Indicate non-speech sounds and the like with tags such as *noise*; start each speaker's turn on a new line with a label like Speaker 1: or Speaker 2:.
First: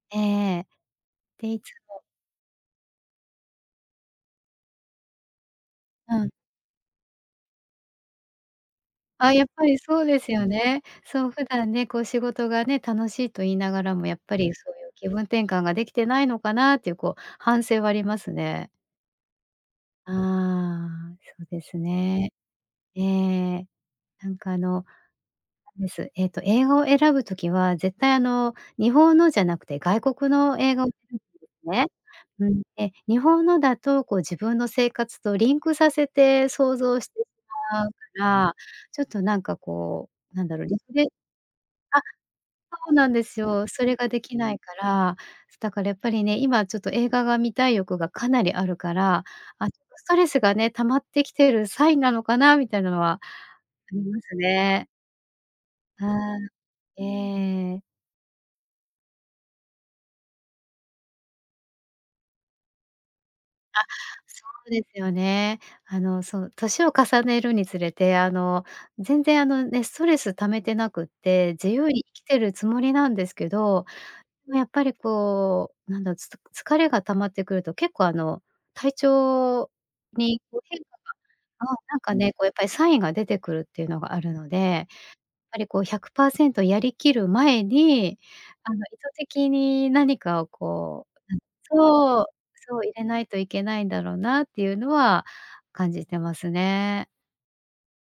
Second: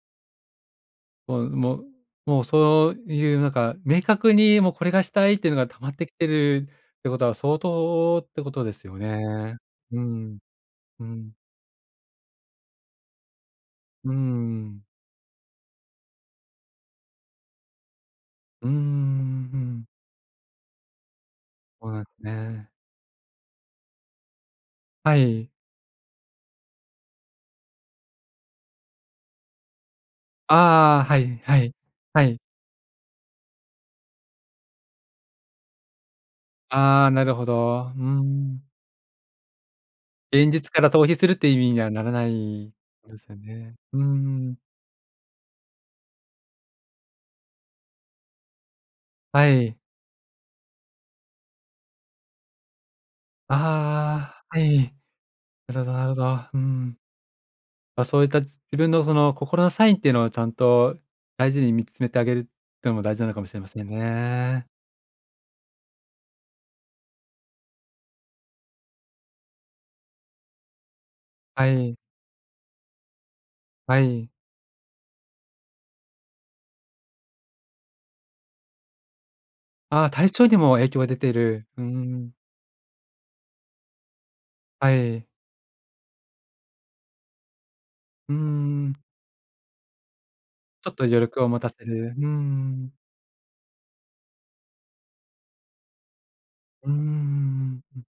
Speaker 1: ええ。
Speaker 2: もう
Speaker 1: で、いつ
Speaker 2: もう、
Speaker 1: も
Speaker 2: もう、そういうなんか、明確に、もうこれがしたいっていうのが溜まってき
Speaker 1: う
Speaker 2: てい
Speaker 1: ん。
Speaker 2: るっていうことは、相当ってことですよ
Speaker 1: あ、やっ
Speaker 2: ね。
Speaker 1: ぱり
Speaker 2: う
Speaker 1: そうです
Speaker 2: ん、
Speaker 1: よね。
Speaker 2: う
Speaker 1: そう、
Speaker 2: ん。
Speaker 1: 普段ね、こう、仕事がね、楽しいと言いながらも
Speaker 2: うー
Speaker 1: やっぱり、そう
Speaker 2: ん。
Speaker 1: いう気分転換ができてないのかなっていう、こう、反省はあります
Speaker 2: う
Speaker 1: ね。
Speaker 2: ーん、うん。
Speaker 1: ああ、そうです
Speaker 2: ほうえふ
Speaker 1: ね。
Speaker 2: ね。
Speaker 1: ええ。なんかあの、
Speaker 2: はい。
Speaker 1: なんですえっと英語を選ぶ時は、絶対あの、日本のじゃなくて外国の映画を *unintelligible* で
Speaker 2: ああ、はいは
Speaker 1: す
Speaker 2: い、
Speaker 1: ね。
Speaker 2: はい。
Speaker 1: うん。で、日本のだと、こう、自分の生活とリンクさせて想像
Speaker 2: あ
Speaker 1: し
Speaker 2: あ、
Speaker 1: て
Speaker 2: な
Speaker 1: し
Speaker 2: るほ
Speaker 1: まう
Speaker 2: ど。
Speaker 1: か
Speaker 2: う
Speaker 1: ら、
Speaker 2: ん。
Speaker 1: ちょっとなんかこう、なん
Speaker 2: 現
Speaker 1: だろ。
Speaker 2: 実
Speaker 1: リ
Speaker 2: から
Speaker 1: フ
Speaker 2: 逃
Speaker 1: レ
Speaker 2: 避するっていう意味には
Speaker 1: あ、
Speaker 2: ならない
Speaker 1: そうなん
Speaker 2: で
Speaker 1: で
Speaker 2: すよ
Speaker 1: すよ。
Speaker 2: ね。
Speaker 1: それ
Speaker 2: うー
Speaker 1: ができな
Speaker 2: ん。
Speaker 1: いから。そ、だからやっぱりね、今ちょっと映画が観たい欲がかなりあるから、
Speaker 2: は
Speaker 1: あ、
Speaker 2: い。
Speaker 1: ちょっとストレスがね、溜まってきているサインなのかな、みたいなのはあります
Speaker 2: ああ、は
Speaker 1: ね。
Speaker 2: い。なるほどな
Speaker 1: は
Speaker 2: るほ
Speaker 1: あ、
Speaker 2: ど。うん。
Speaker 1: ええ。
Speaker 2: ま、そういったじ自分のその、心のサインっていうのを、ちゃんと大事に見つめてあげるってのも大事なのかもしれませ
Speaker 1: あ、
Speaker 2: ん
Speaker 1: そ
Speaker 2: ね。
Speaker 1: うですよね。あの、そう、齢を重ねるにつれてあの、全然あのね、ストレス溜めてなくって、
Speaker 2: は
Speaker 1: 自由
Speaker 2: い。
Speaker 1: に生きてるつもりなんですけど、
Speaker 2: はい。
Speaker 1: でもやっぱりこう、なんだ、つた疲れが溜まってくると結構あの、体調
Speaker 2: ああ、体
Speaker 1: に、
Speaker 2: 調に
Speaker 1: こう
Speaker 2: も
Speaker 1: 変化
Speaker 2: 影響が出てる。
Speaker 1: が、ああ、
Speaker 2: うー
Speaker 1: なんか
Speaker 2: ん。
Speaker 1: ね、こうやっぱりサインが出てくるっていうのがあるので、やっ
Speaker 2: はい。
Speaker 1: ぱりこう100%やり切る前に、
Speaker 2: うー
Speaker 1: あの、意図
Speaker 2: ん。
Speaker 1: 的に何かを
Speaker 2: ちょっと
Speaker 1: こ
Speaker 2: 余力を持た
Speaker 1: ううん、
Speaker 2: せる。ふ
Speaker 1: そう、
Speaker 2: ー
Speaker 1: そう、
Speaker 2: ん。
Speaker 1: 入れないといけないんだろうなっていうのは感じてます
Speaker 2: うーん、
Speaker 1: ね。
Speaker 2: ん-ん。